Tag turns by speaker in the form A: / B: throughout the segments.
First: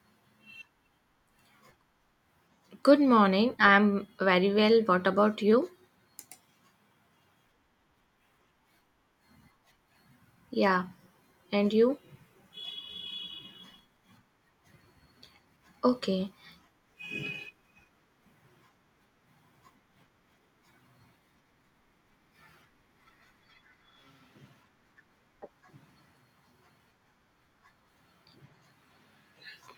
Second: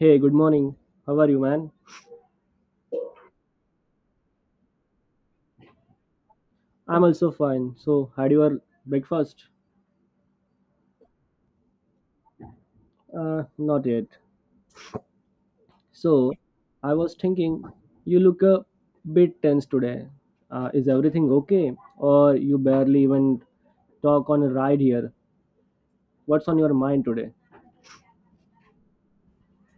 A: Hey, good morning. How are you, man?
B: Good morning. I'm very well. What about you?
A: I'm also fine. So, had your breakfast?
B: Yeah. And you?
A: Not yet.
B: Okay.
A: So, I was thinking, you look a bit tense today. Is everything okay? Or you barely even talk on a ride here? What's on your mind today?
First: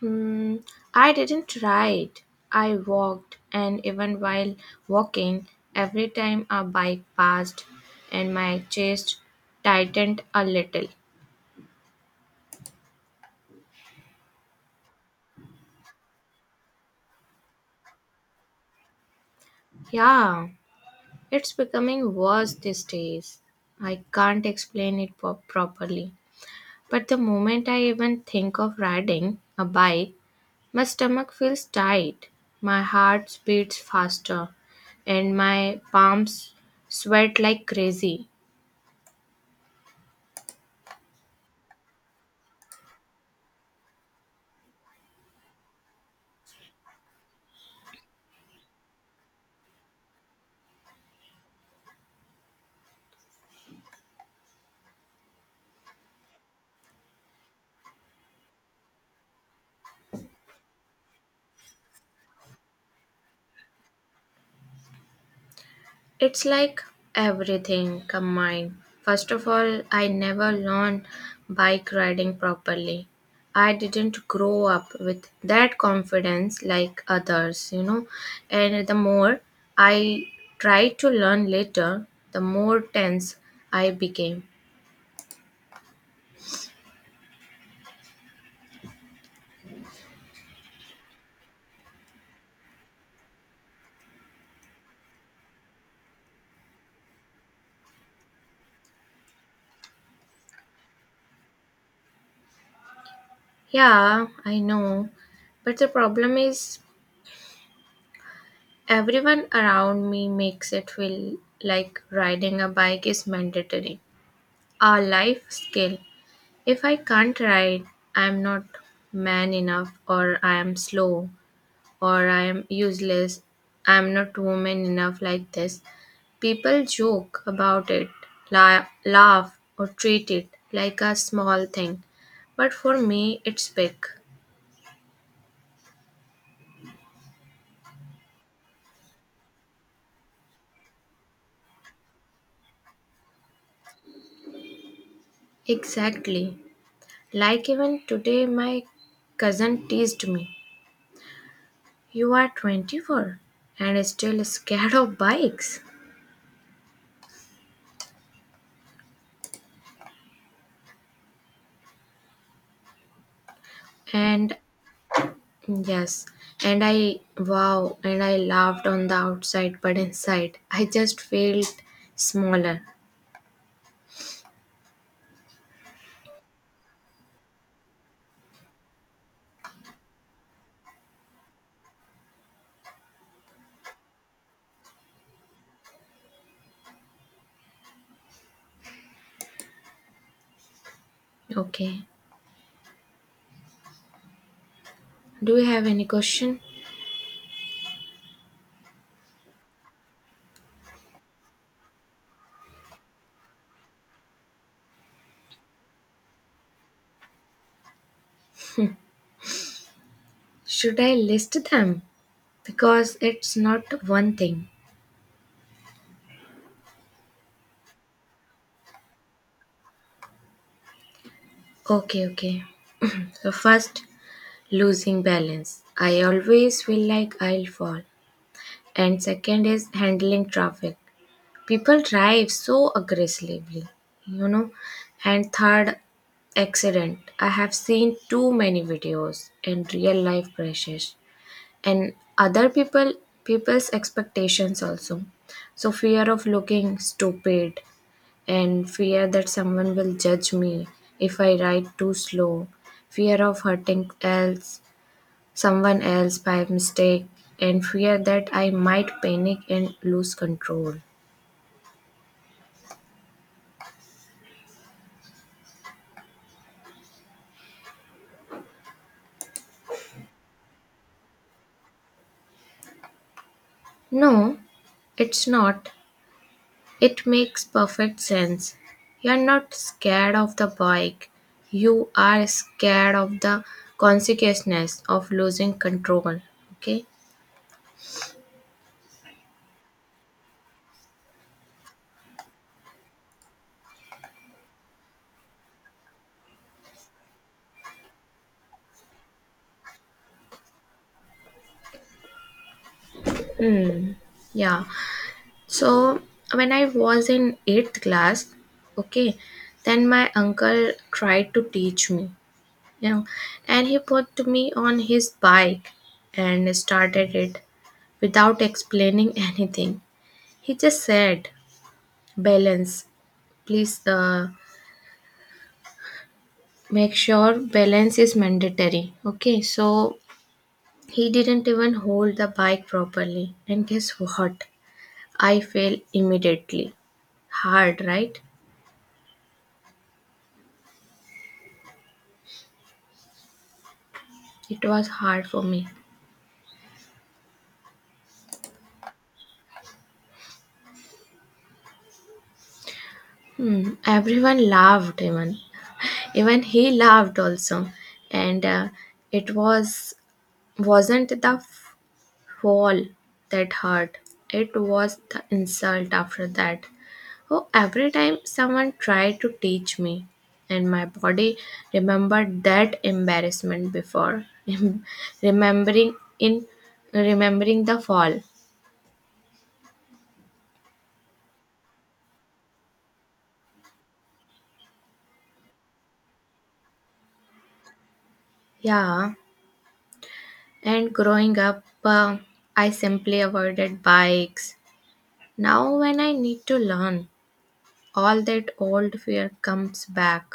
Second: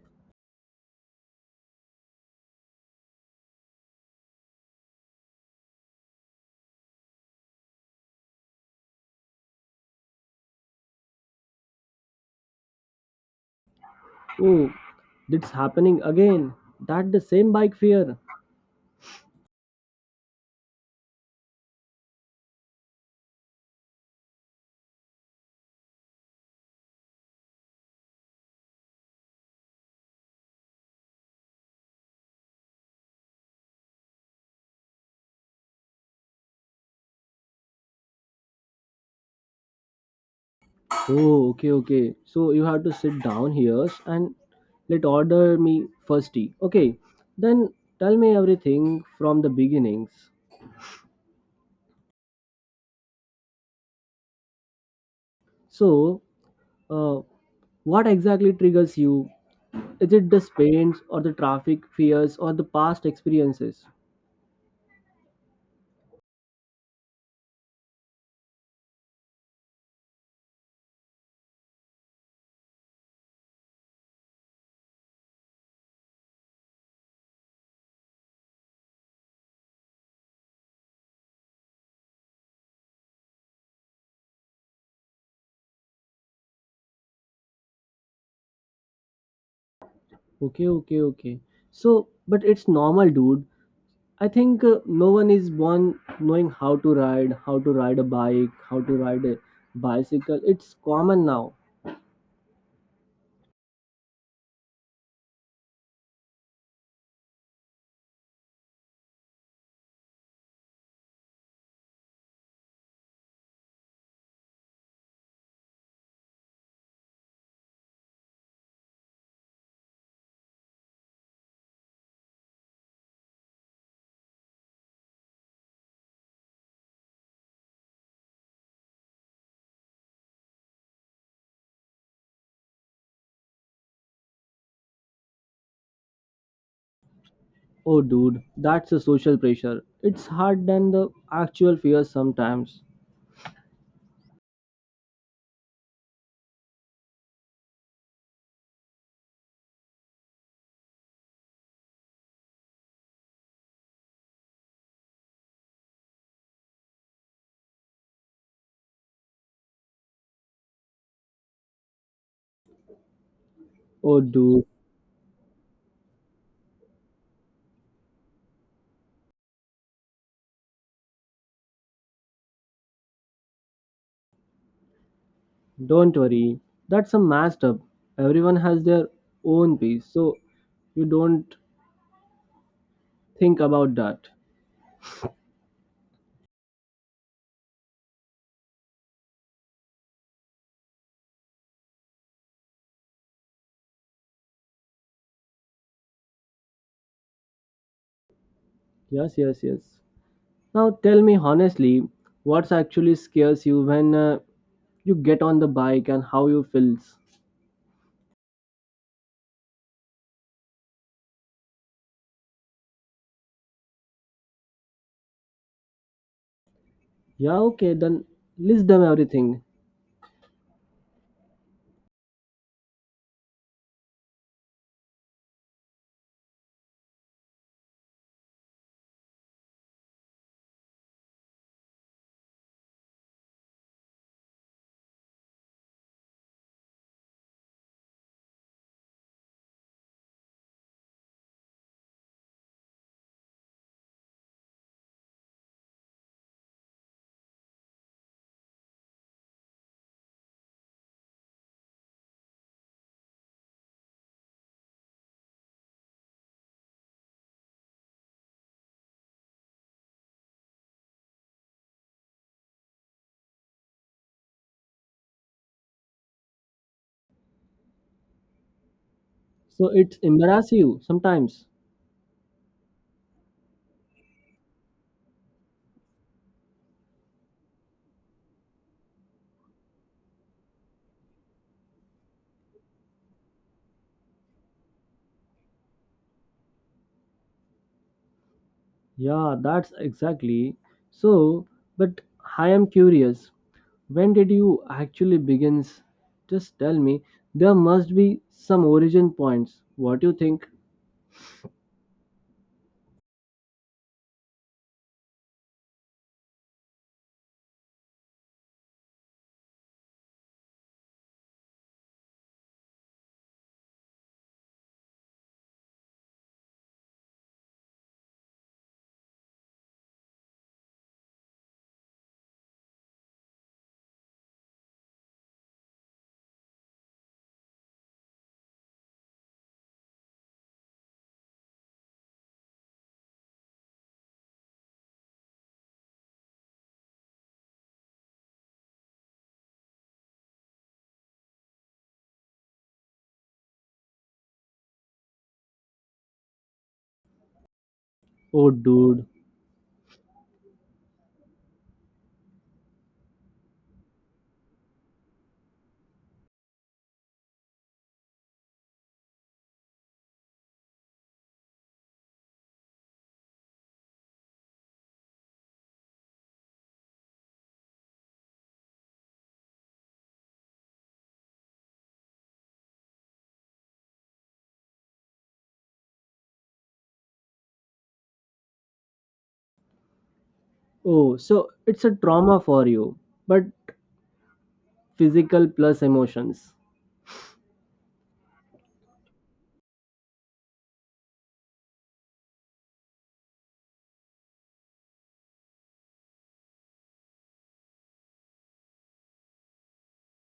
B: Hmm. I didn't ride. I walked, and even while walking, every time a bike passed, and my chest tightened a little.
A: Oh, that's happening again. That the same bike fear.
B: Yeah, it's becoming worse these days. I can't explain it properly. But the moment I even think of riding a bike, my stomach feels tight, my heart beats faster, and my palms sweat like crazy.
A: Oh, okay, okay. So you have to sit down here and let order me first tea. Okay, then tell me everything from the beginnings. So, uh, what exactly triggers you? Is it the pains or the traffic fears or the past experiences?
B: It's like everything combined. First of all, I never learned bike riding properly. I didn't grow up with that confidence like others, you know. And the more I tried to learn later, the more tense I became.
A: Okay, okay, okay. So, but it's normal, dude. I think no one is born knowing how to ride a bike, how to ride a bicycle. It's common now.
B: Yeah, I know. But the problem is, everyone around me makes it feel like riding a bike is mandatory, a life skill. If I can't ride, I'm not man enough, or I am slow, or I am useless, I'm not woman enough like this. People joke about it, laugh, or treat it like a small thing, but for me, it's big.
A: Oh, dude, that's the social pressure. It's hard than the actual fear sometimes.
B: Exactly. Like even today, my cousin teased me. You are 24 and still scared of bikes.
A: Oh,
B: And
A: dude,
B: yes, and I wow, and I laughed on the outside, but inside I just felt smaller.
A: don't worry. That's a messed up. Everyone has their own piece, so you don't think about that.
B: Okay, do you have any question?
A: Yes, yes, yes. Now tell me honestly, what's actually scares you when you get on the bike and how you feels?
B: Should I list them? Because it's not one thing.
A: Yeah, okay, then list them everything.
B: Okay, okay. So, first, losing balance. I always feel like I'll fall. And second is handling traffic. People drive so aggressively, you know. And third, accident. I have seen too many videos and real life crashes. And other people, people's expectations also. So fear of looking stupid, and fear that someone will judge me if I ride too slow, fear of hurting else, someone else by mistake, and fear that I might panic and lose control.
A: So it's embarrass you sometimes.
B: No, it's not. It makes perfect sense. You're not scared of the bike. You are scared of the consequences of losing control. Okay?
A: Yeah, that's exactly. So, but I am curious. When did you actually begins? Just tell me. There must be some origin points. What do you think?
B: Hmm. Yeah. So when I was in eighth class, okay, then my uncle tried to teach me, you know, and he put me on his bike and started it without explaining anything. He just said, balance, please make sure balance is mandatory. Okay, so he didn't even hold the bike properly. And guess what? I fell immediately. Hard, right? It was hard for me.
A: Oh, dude.
B: Hmm. Everyone laughed, even he laughed also, and it wasn't the fall that hurt. It was the insult after that. Oh, every time someone tried to teach me, and my body remembered that embarrassment before remembering in remembering the fall.
A: Oh, so it's a trauma for you, but physical plus emotions.
B: Yeah, and growing up, I simply avoided bikes. Now, when I need to learn, all that old fear comes back.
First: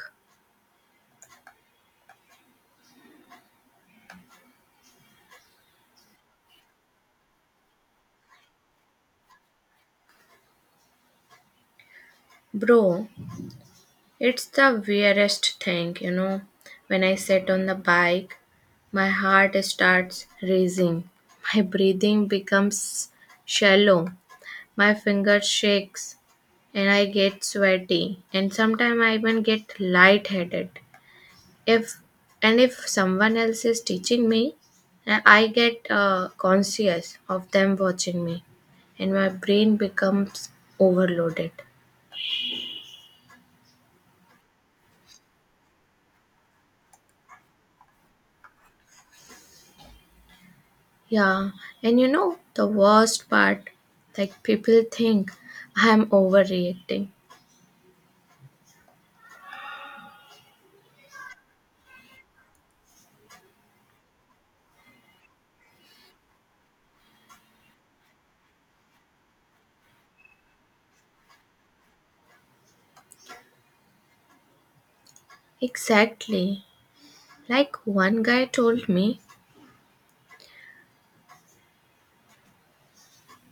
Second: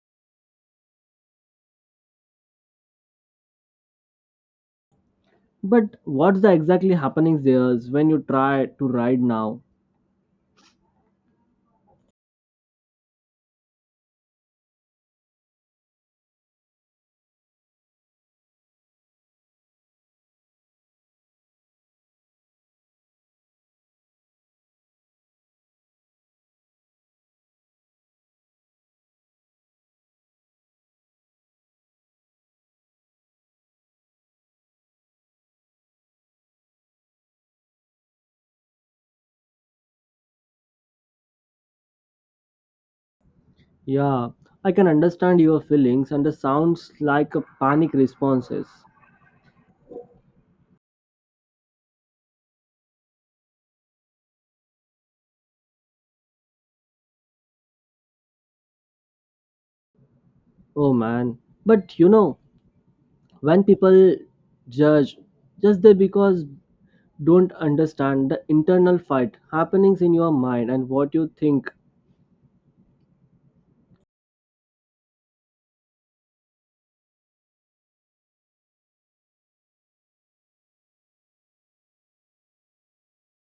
A: But what's the exactly happenings there is when you try to ride now?
B: Bro, it's the weirdest thing, you know. When I sit on the bike, my heart starts racing. My breathing becomes shallow. My finger shakes and I get sweaty. And sometimes I even get lightheaded. If and if someone else is teaching me, I get conscious of them watching me, and my brain becomes overloaded.
A: Yeah, I can understand your feelings and the sounds like a panic responses.
B: Yeah, and you know the worst part, like people think I'm overreacting.
A: Oh man. But you know, when people judge just they because don't understand the internal fight happenings in your mind and what you think.
B: Exactly. Like one guy told me,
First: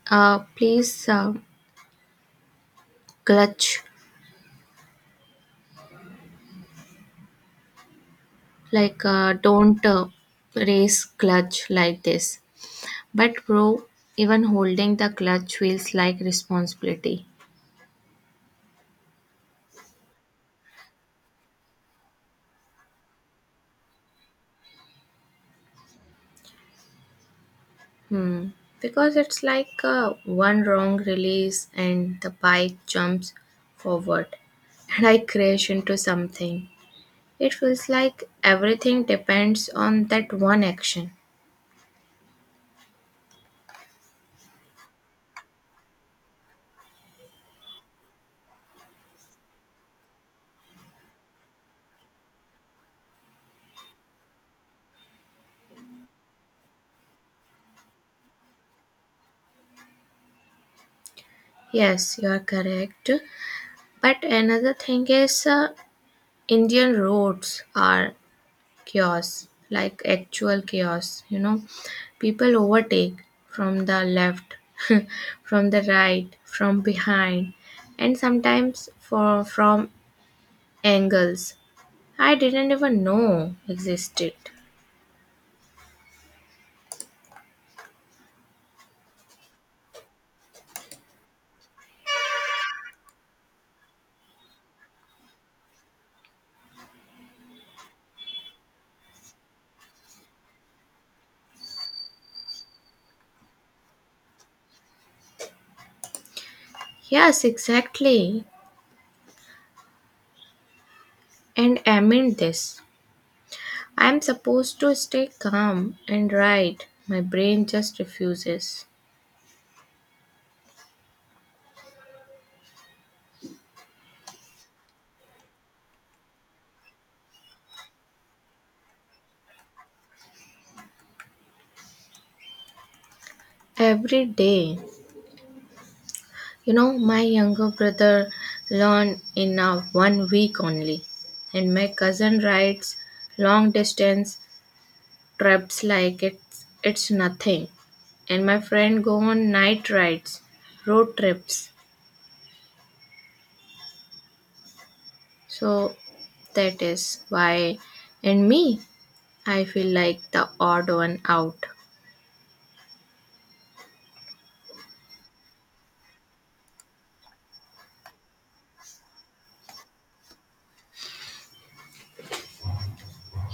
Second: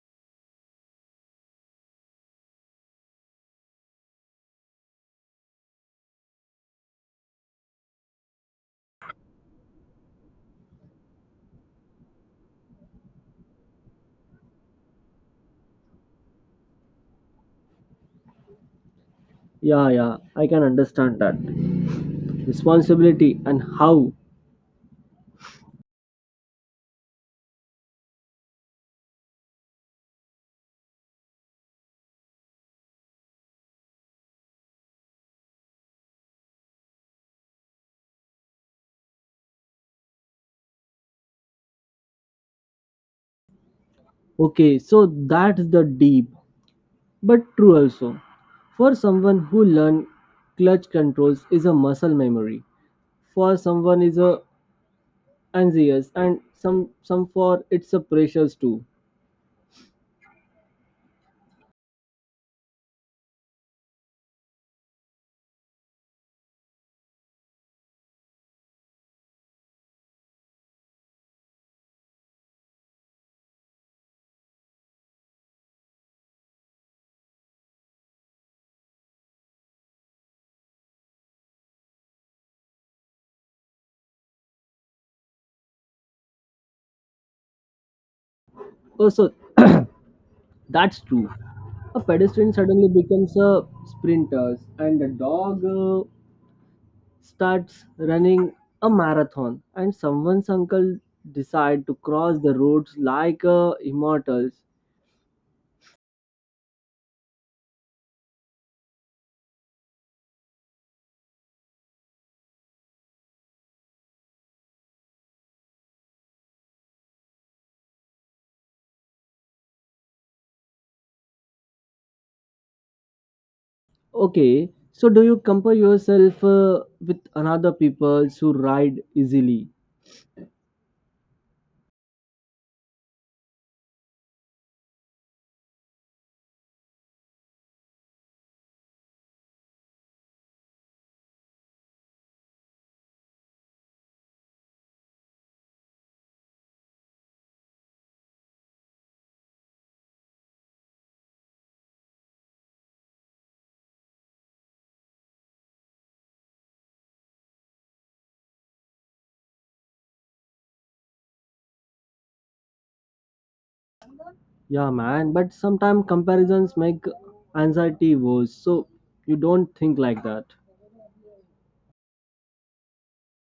B: please clutch, like don't race clutch like this. But bro, even holding the clutch feels like responsibility.
A: Yeah, yeah, I can understand that responsibility and how.
B: Hmm. Because it's like one wrong release and the bike jumps forward and I crash into something. It feels like everything depends on that one action.
A: Okay, so that's the deep but true also. For someone who learn clutch controls is a muscle memory, for someone is a anxious and some for it's a pressures too
B: Yes, you are correct. But another thing is, Indian roads are chaos, like actual chaos. You know, people overtake from the left, from the right, from behind, and sometimes from angles I didn't even know existed.
A: also. That's true. A pedestrian suddenly becomes a sprinter, and a dog starts running a marathon, and someone's uncle decide to cross the roads like immortals.
B: Yes, exactly. And amid this, I'm supposed to stay calm and right. My brain just refuses.
A: Okay, so do you compare yourself with another people who ride easily?
B: Every day. You know, my younger brother learned in a one week only. And my cousin rides long distance trips like it's nothing. And my friend go on night rides, road trips. So that is why, and me, I feel like the odd one out.
A: Yeah, man. But sometimes comparisons make anxiety worse, so you don't think like that.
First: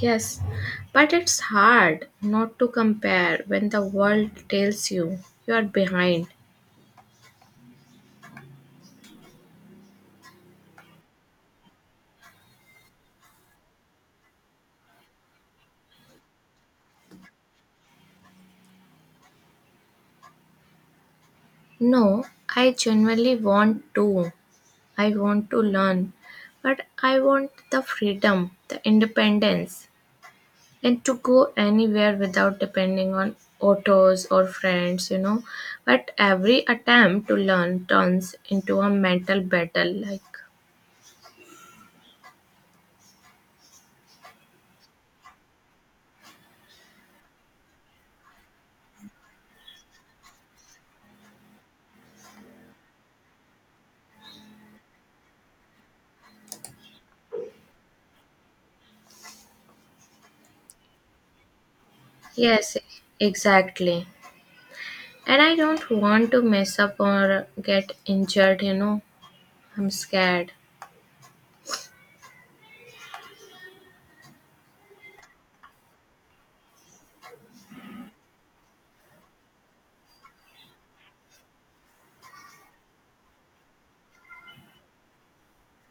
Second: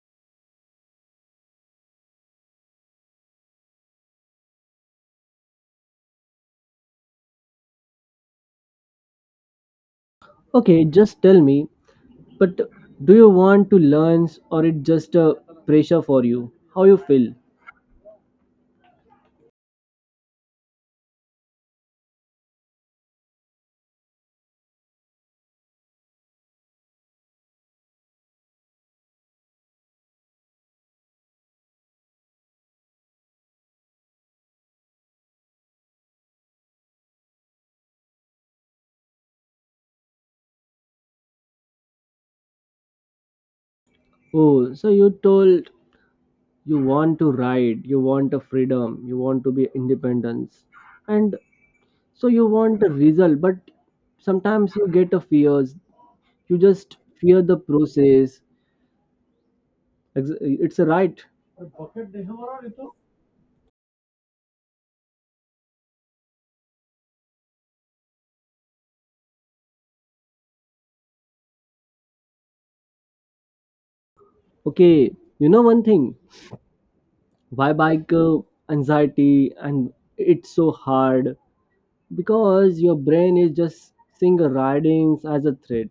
B: Yes, but it's hard not to compare when the world tells you you are behind.
A: Okay, just tell me. But do you want to learn or it just a pressure for you? How you feel?
B: No, I genuinely want to. I want to learn, but I want the freedom, the independence, and to go anywhere without depending on autos or friends, you know. But every attempt to learn turns into a mental battle like,
A: Oh, so you told you want to ride, you want a freedom, you want to be independence. And so you want a result, but sometimes you get a fears. You just fear the process. It's a right.
B: yes, exactly. And I don't want to mess up or get injured, you know. I'm scared.
A: Okay, you know one thing. Why bike anxiety and it's so hard because your brain is just seeing ridings as a threat.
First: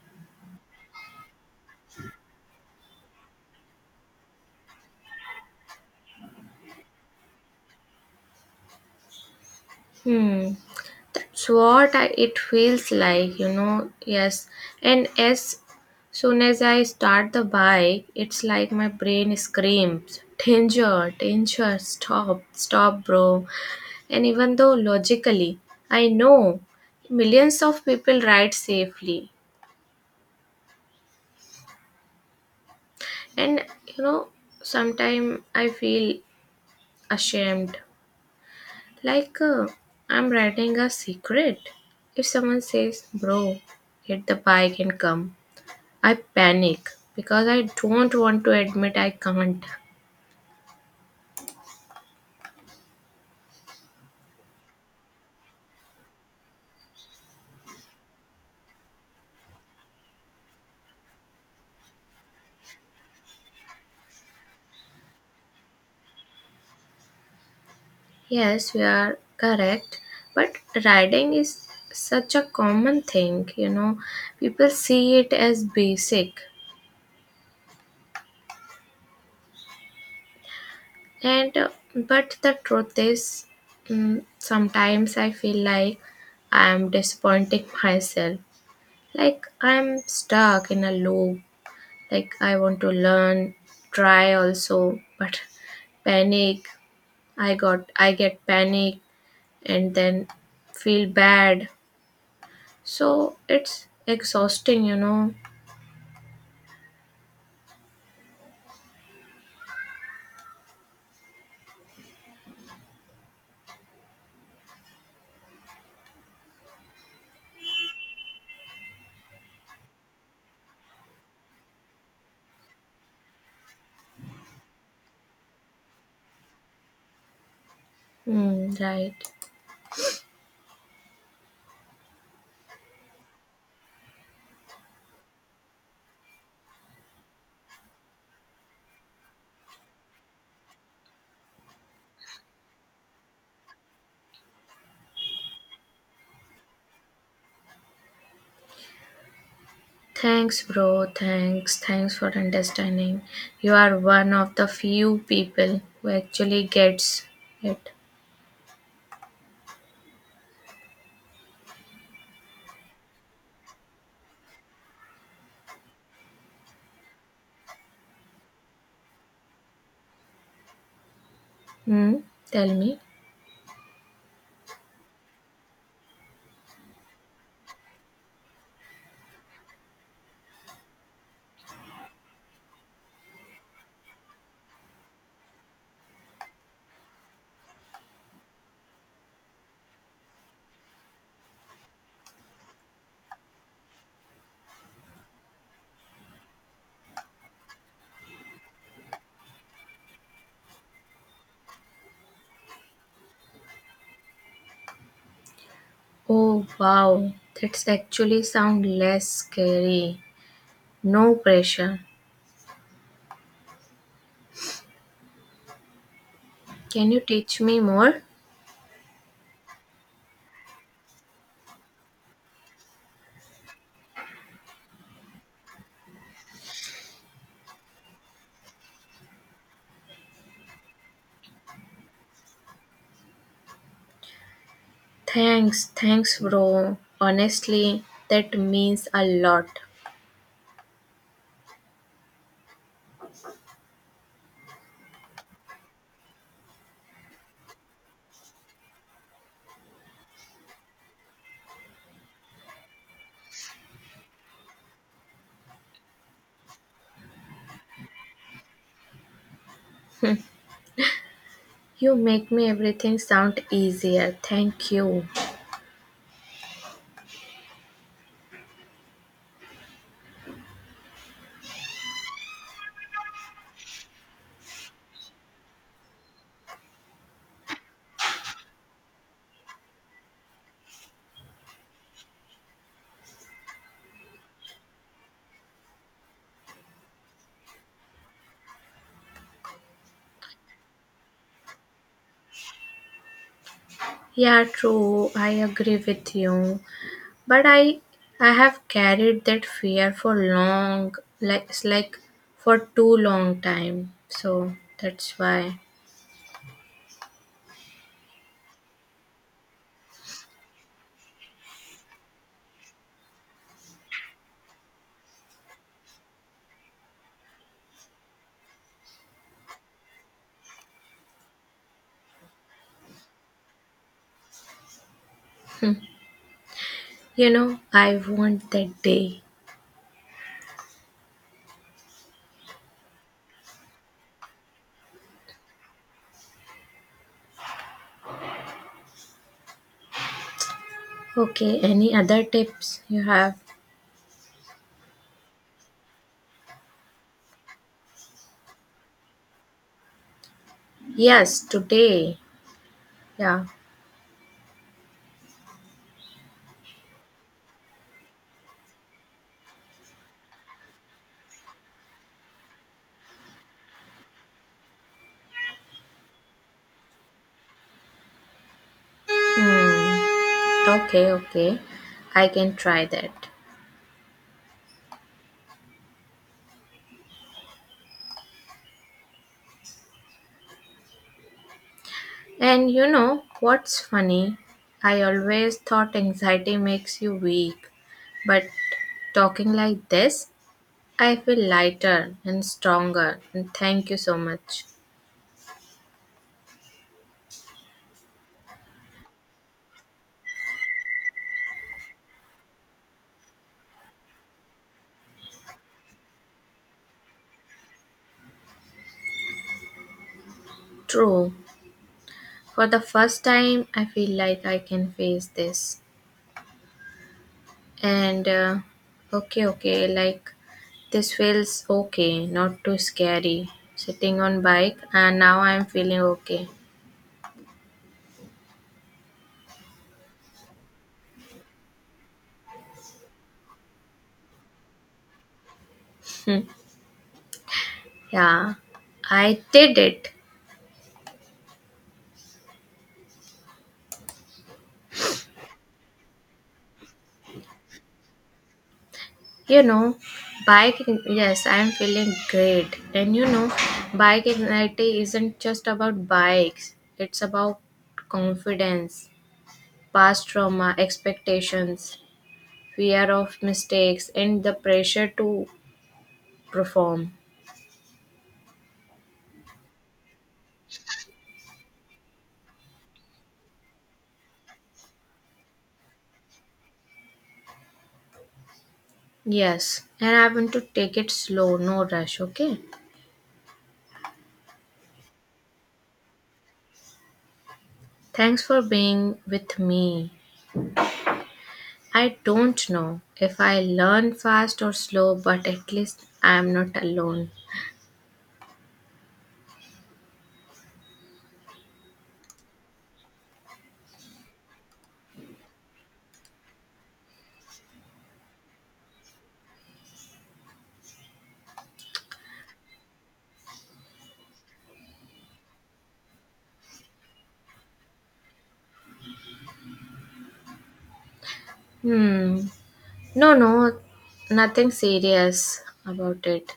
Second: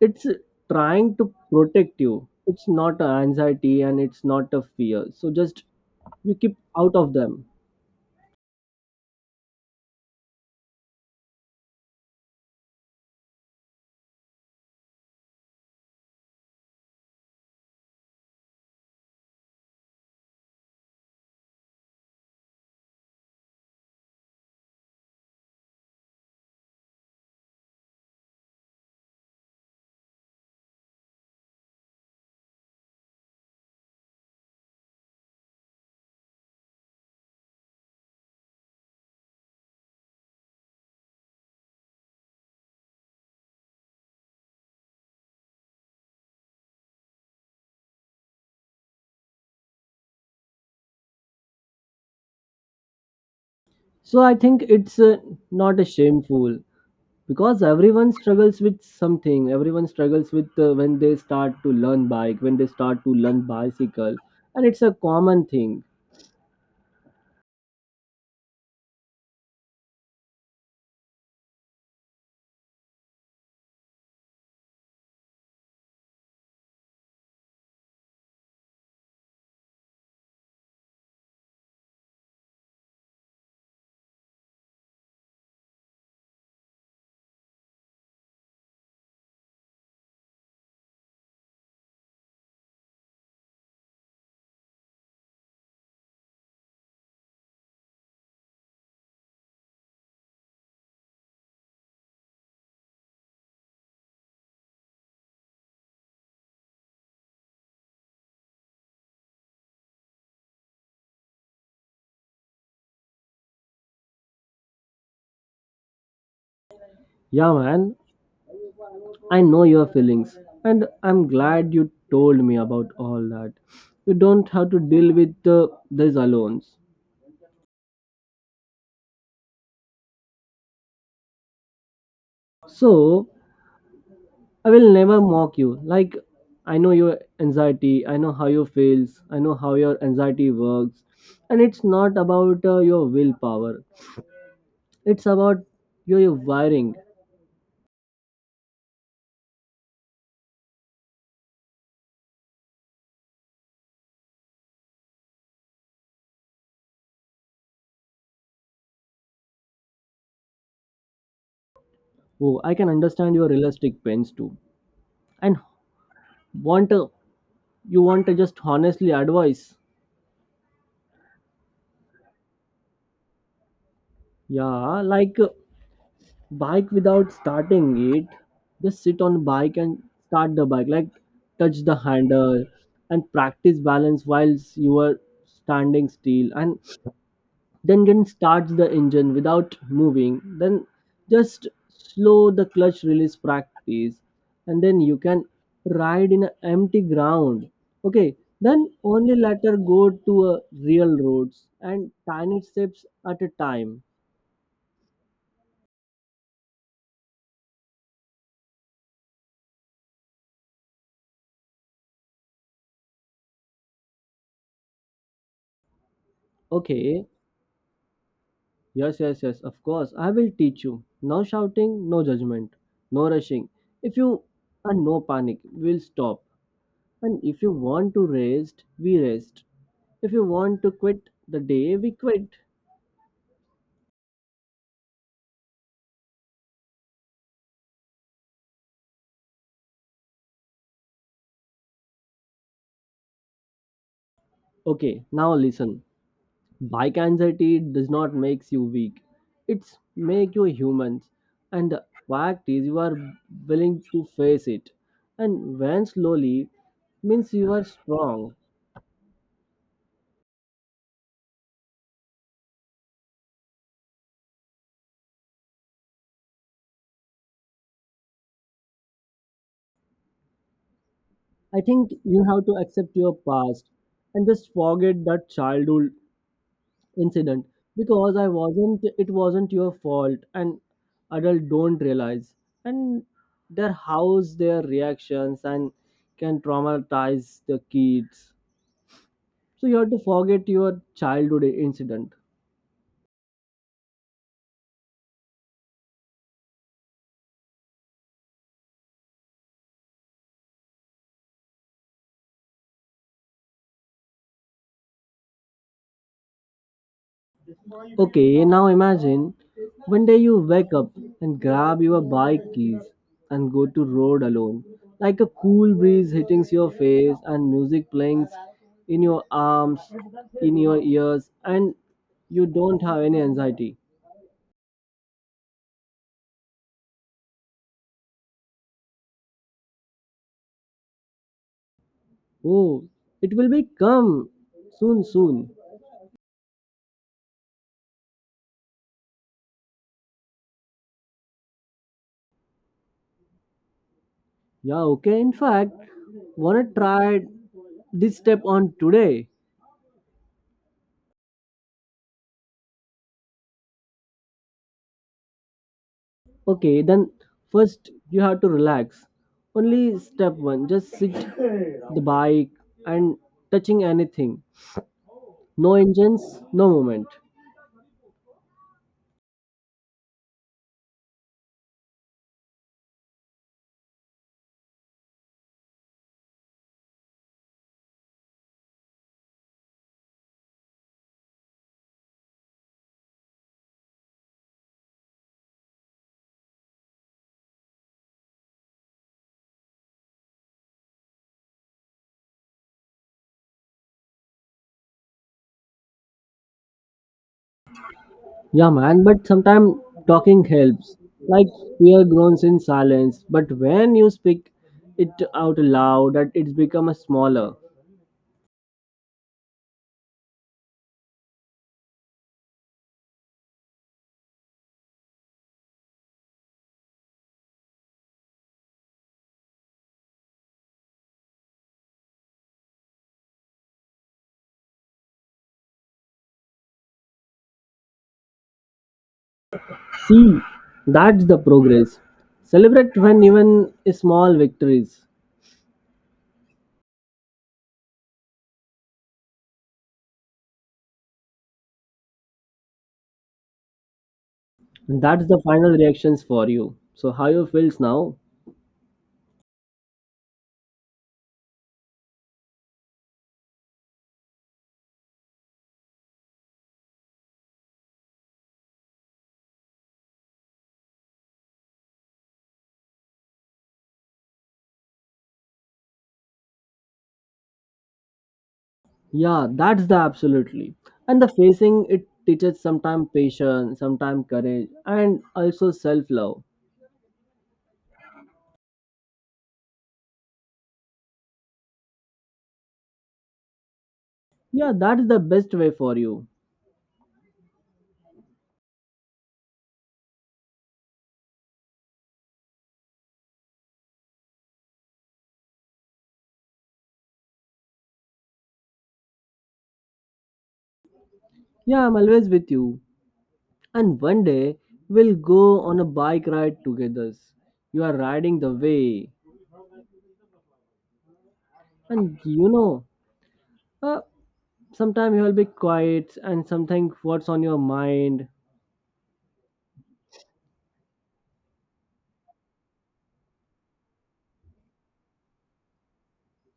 A: It's trying to protect you. It's not a anxiety and it's not a fear, so just you keep out of them.
B: Hmm. That's what it feels like, you know. Yes. And as soon as I start the bike, it's like my brain screams, danger, danger, stop, stop, bro. And even though logically, I know millions of people ride safely. And, you know, sometimes I feel ashamed. Like, I'm writing a secret. If someone says, bro, hit the bike and come, I panic because I don't want to admit I can't.
A: So I think it's not a shameful because everyone struggles with something, everyone struggles with when they start to learn bike, when they start to learn bicycle, and it's a common thing.
B: Yes, we are correct. But riding is such a common thing, you know. People see it as basic. And but the truth is, sometimes I feel like I am disappointing myself. Like I'm stuck in a loop. Like I want to learn, try also, but panic. I get panic, and then feel bad. So it's exhausting, you know.
A: Yeah, man, I know your feelings, and I'm glad you told me about all that. You don't have to deal with this alone.
B: Mm, right.
A: So, I will never mock you. Like, I know your anxiety, I know how you feels, I know how your anxiety works. And it's not about your willpower, it's about your wiring.
B: Thanks bro, thanks for understanding. You are one of the few people who actually gets it.
A: Oh, I can understand your realistic pains too. And want you want to just honestly advice.
B: Hmm, tell me.
A: Yeah, like bike without starting it, just sit on bike and start the bike, like touch the handle and practice balance whilst you are standing still and then can start the engine without moving. Then just slow the clutch release practice and then you can ride in an empty ground. Okay, then only later go to a real roads and tiny steps at a time.
B: Oh wow, that's actually sound less scary. No pressure. Can you
A: Okay.
B: teach me more?
A: Yes, yes, yes, of course. I will teach you. No shouting, no judgment, no rushing. If you are no panic, we'll stop. And if you want to rest, we rest. If you want to quit the day, we quit.
B: Thanks, thanks, bro. Honestly, that means a lot.
A: Okay, now listen. Bike anxiety does not make you weak. It's make you humans. And the fact is you are willing to face it. And when slowly means you are strong.
B: You make me everything sound easier. Thank you.
A: I think you have to accept your past and just forget that childhood incident because I wasn't it wasn't your fault, and adult don't realize, and their house their reactions and can traumatize the kids, so you have to forget your childhood incident.
B: Yeah, true. I agree with you. But I have carried that fear for long, like it's like for too long time. So that's why.
A: Okay, now imagine one day you wake up and grab your bike keys and go to road alone. Like a cool breeze hitting your face and music playing in your arms, in your ears, and you don't have any anxiety.
B: Hmm. You know, I want that day.
A: Oh, it will be come soon, soon.
B: Okay, any other tips you have?
A: Yeah, okay. In fact, wanna try this step on today?
B: Yes, today. Yeah.
A: Okay, then first you have to relax. Only step one, just sit the bike and touching anything. No engines, no movement.
B: Hmm. Okay, okay. I can try that. And you know what's funny? I always thought anxiety makes you weak, but talking like this, I feel lighter and stronger. And thank you so much.
A: Yeah, man, but sometimes talking helps. Like fear groans in silence, but when you speak it out loud, that it's become a smaller.
B: True. For the first time, I feel like I can face this. And okay, okay, like this feels okay, not too scary. Sitting on bike, and now I'm feeling okay.
A: See, that's the progress. Celebrate when even small victories.
B: Yeah, I did it.
A: That's the final reactions for you. So how you feels now?
B: You know, bike, yes, I'm feeling great. And you know, bike anxiety isn't just about bikes, it's about confidence, past trauma, expectations, fear of mistakes, and the pressure to perform.
A: Yeah, that's the absolutely. And the facing it teaches sometimes patience, sometimes courage, and also self love.
B: Yes, and I want to take it slow, no rush, okay?
A: Yeah, that's the best way for you.
B: Thanks for being with me. I don't know if I learn fast or slow, but at least I am not alone.
A: Yeah, I'm always with you. And one day we'll go on a bike ride together. You are riding the way, and you know, uh, sometimes you will be quiet and something what's on your mind.
B: Hmm. No, no, nothing serious about it.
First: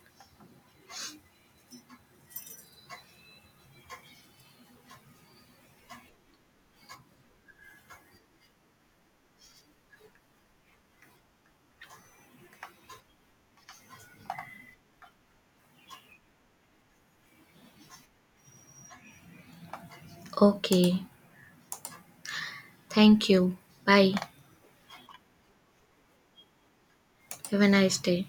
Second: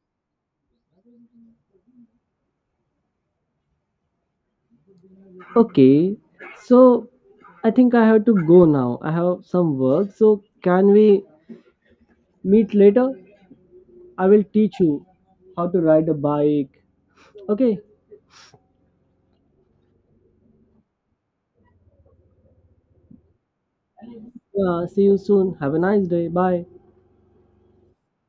A: Okay, so I think I have to go now. I have some work. So can we meet later? I will teach you how to ride a bike. Okay.
B: Okay. Thank you. Bye.
A: Yeah, see you soon. Have a nice day. Bye.
B: Have a nice day.